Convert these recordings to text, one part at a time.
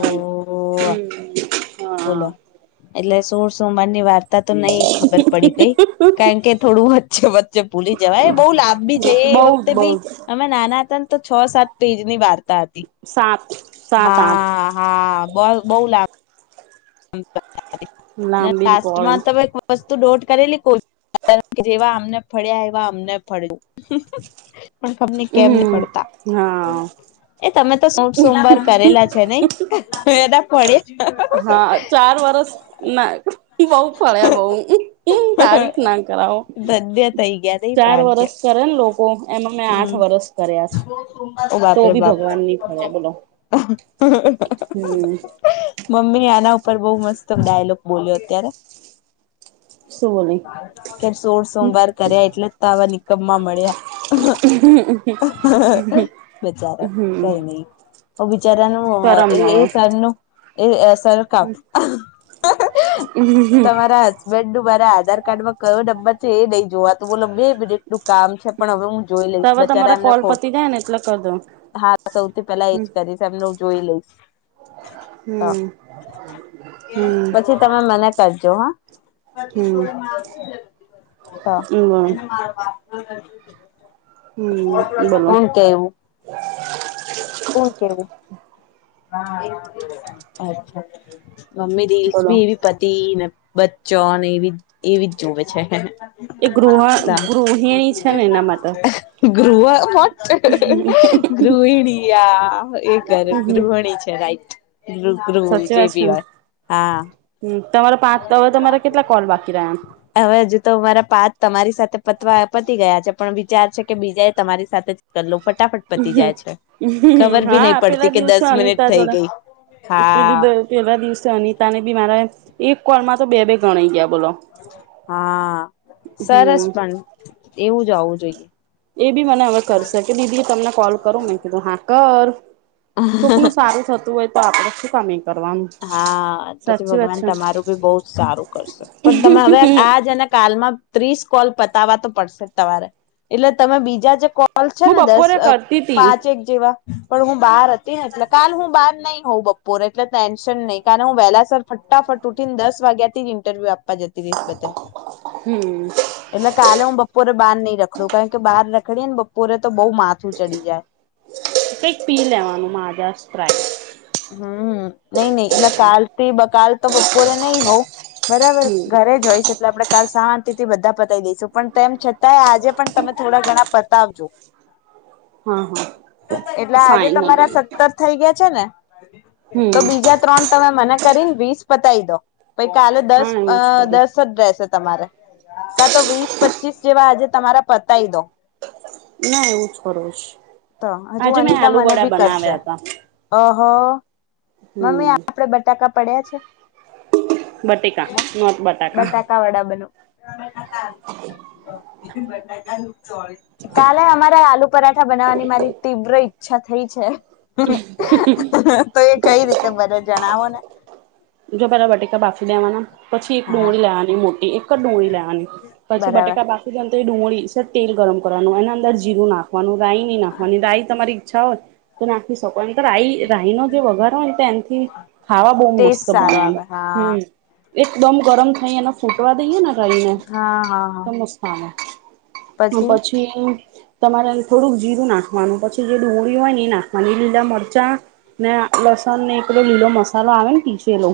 ઓ હમ બોલો હા એટલે સોળ સોમવાર ની વાર્તા તો નઈ ખબર પડી ગઈ કારણ કે થોડું વચ્ચે જે ભૂલી જવાય એ બહુ લાભ બી છે એ બઉ વખતે બઉ બી અમે નાના હતા ને તો છ સાત પેજ ની વાર સાત. સાત આઠ હા હા બ બહ લાબ [unintelligible] લાંબીને લાસ્ટમાં પોળી તમે વસ્ ત દોટ કરેલી [unintelligible] જેવા અમને ફડ્યા એવા અમને ફળજો. પણ ખબર નઈ કેમની હમ પડતા. હા એ તમે તો સોળ સોમવાર કરેલા છે નઈ. પડે હા ચાર વરસ ના બઉ ફળ્યા બઉ તારીફ ના કરાવો ધન્ય થઈ ગયા નઈ ચાર ભાગ્ય વરસ કરે ને લોકો એમાં મેં આઠ હમ વરસ કર્યા છે તો દી ભગવાન ની ફાળ્યા બોલો. હમ [inaudible] મમ્મીની આના ઉપર બહ મસ્ત ડાયલોગ બોલ્યો અત્યારે શું બોલી કે સોળ સોમવાર કર્યા એટલે જ તો આવા નિકમમાં મળ્યા બચારો હમ કઈ નહી ઓ બિચારાનું કરમ એ એ હવે સરનું એ અ સરખામ હમ તમારા હસબેન્ડ નુ મારા આધાર કાર્ડમાં કયો નંબર છે એ નઈ જોવાતું બોલો બે મિનિટનું કામ છે. પણ હવે હું જોઈ તો લઈશ હવે બચારા તમારા એમને કોલ ખોટ પતી જાય ને એટલે કર દો હા સૌથી પેલા એજ હમ કરીશ એમને હું જોઈ લઈશ હ. હમ હમ પછી તમે મને ક જો હ હા. હમ હમ બોલો હું કેવું? [unintelligible] મમ્મી રીલ્સ ભી બોલો. એવી પતિને બચ્ચોને એવી એવી જ જોવે છે. એ ગ્રુપ ગ્રુહ વ્હોટ ગ્રુહ પીડીયા એ કરે હમ હમ. ગૃહિણી છે રાઈટ ગૃ ગૃહ સાચી જે વાત છે બી ને હોય હા. હમ તમારા પાંચ હવે તમારા કેટલા કોલ બાકી રહ્યા? હવે હજુ તો અમાંરા પાચ તમારી સાથે પતવા પતી ગયા છે પણ વિચાર છે કે બીજાએ તમારી સાથે જ કર લઉ ફટાફટ પતી જાય છે ખબર બી નહી હા પડતી કે દસ મિનિટ થઈ ગઈ. પે હા પેલા દિવસે અનિતાને બી મારા એક કોલ માં તો બે બે ગણાઈ ગયા. બોલો. હા સરસ હમ પણ એવું જ હોવું જોઈએ. એ બી મને હવે કરશે કે દીદી હું તમને કોલ કરો મે કીધું હા કર કોકનું સારું થતું હોય તો આપડે શું કામ કરવાનું હા પછી સાચી વાત ભગવાન છે. તમારું બી બહુ જ સારું કરશે પણ તમે હવે આજના કાલમાં ત્રીસ કોલ પતાવાતો પડશે તમારે એટલે તમે બીજા જે કોલ કોલ છે હું ને દસ બપોરે અ કરતી તી પાંચ એક જેવા પણ હું બહાર હતી ને એટલે કાલ હું બહાર નઈ હોઉં બપોરે એટલે ટેન્શન નહી કાલે હું વહેલા સર ફટાફટ ઉઠીને દસ વાગ્યાથી જ ઇન્ટરવ્યુ આપવા જતી રહીશ બધે હમ એટલે કાલે હું બપોરે બહાર નહી રખડું કારણ કે બહાર રખડીએ ને બપોરે તો બહુ માથું ચડી જાય કઈક પી લેવાનું માજા સ્પ્રાઈટ હમ નઈ નઈ એટલે કાલ થી બકાલ તો બપોરે નઈ હોવ બરાબર હમ. ઘરે જ હોઈશ એટલે આપણે કાલ શાંત તિથી બધા પતાવી દઈશુ પણ તેમ છતાંય આજે પણ તમે થોડા ઘણા પતાવજો હા હા એટલે આજે તમારા ફાઈનલી સત્તર થઇ ગયા છે ને તો હમ બીજા ત્રણ તમે મને કરીને વીસ પતાવી દો પૈ કાલે દસ હા એવું જ કરીશ દસ જ રેસે તમારે કા તો વીસ પચીસ જેવા આજે તમારા પતાય દો ના એવું જ કરવું છે તો હજુ આજે મેં અનિતા આલુ મને વડા ભી કરશે બનાવ્યા હતા અ હ મમ્મી હમ આપડે બટાકા પડ્યા છે. બટેકા નોટ બટાકા બતાકા વડાબનું. [inaudible] કાલે અમારે આલુ પરાઠા બનાવવાની મારી તીવ્ર ઈચ્છા થઈ છે. [unintelligible] તો એ કઈ રીતે બને જણાવો ને જો પેલા બટેકા બાફી દેવાના પછી એક હા ડુંગળી લેવાની મોટી એક જ ડુંગળી લેવાની પછી બરાબર બટેકા બાકી તે ડુંગળી છે તેલ ગરમ કરવાનું એના અંદર જીરું નાખવાનું રાાય નહીં નાખવાની રાય તમારી છા હોય તો નાખી શકો એમ કે રાઈ રાહી નો જે વઘારો હોય એમથી ખાવા બહ ટેસ્ટ મસ્ત સારો આવે હા હ એકદમ ગરમ થઈ અને ફૂટવા દઈએ ને રઈને. હા હા હા નમસ્કાર. પછી તમારે થોડુંક જીરું નાખવાનું પછી જે ડુંગળી હોય એ નાખવાની લીલા મરચાં ને લસણ ને એકલોો લીલો મસાલો આવે ને કીજ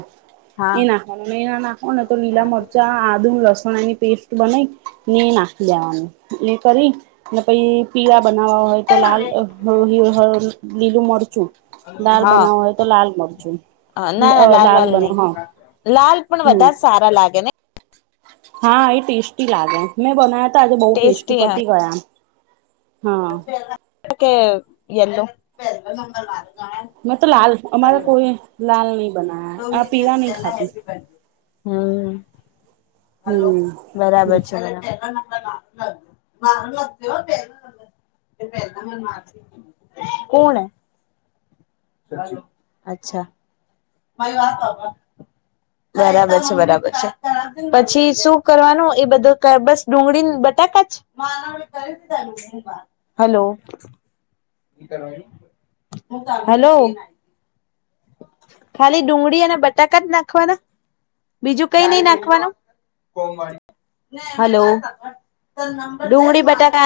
હા એ નાખવાનું એ ના નાખવા ને તો લીલા મરચા, આદુ, લસ ચણા ની પેસ્ટ બનાઈ ને નાખી લેવાનું એ કરી પીળ બનાવવા હોય તો લાલ લીલું મરચું. દાલ હા બનાવ હોય તો લાલ મરચું. ના ના લાલ લાલ બના નહી હા લાલ પણ હમ બધા સારા લાગે ને. હા એ ટેસ્ટી લાગે મેં બનાવ્યા ત આજે બહુ ટેસ્ટી પતી ગયા એમ કે યેલો મ તો લાલ અમારા કોઈ લાલ નહી બનાયા આ પીલા નહી ખાતું હમ હમ બરાબર છે. [unintelligible] કોણ અચ્છા. [inaudible] બરાબર છે બરાબર છે પછી શું કરવાનું એ બધું બસ ડુંગળી [unintelligible] [unintelligible] હલો. હલો ખાલી ડુગળી અને બટાકા જ નાખવાના બીજુ, કઈ નઈ નાખવાનું. હલો, ડુંગળી બટાકા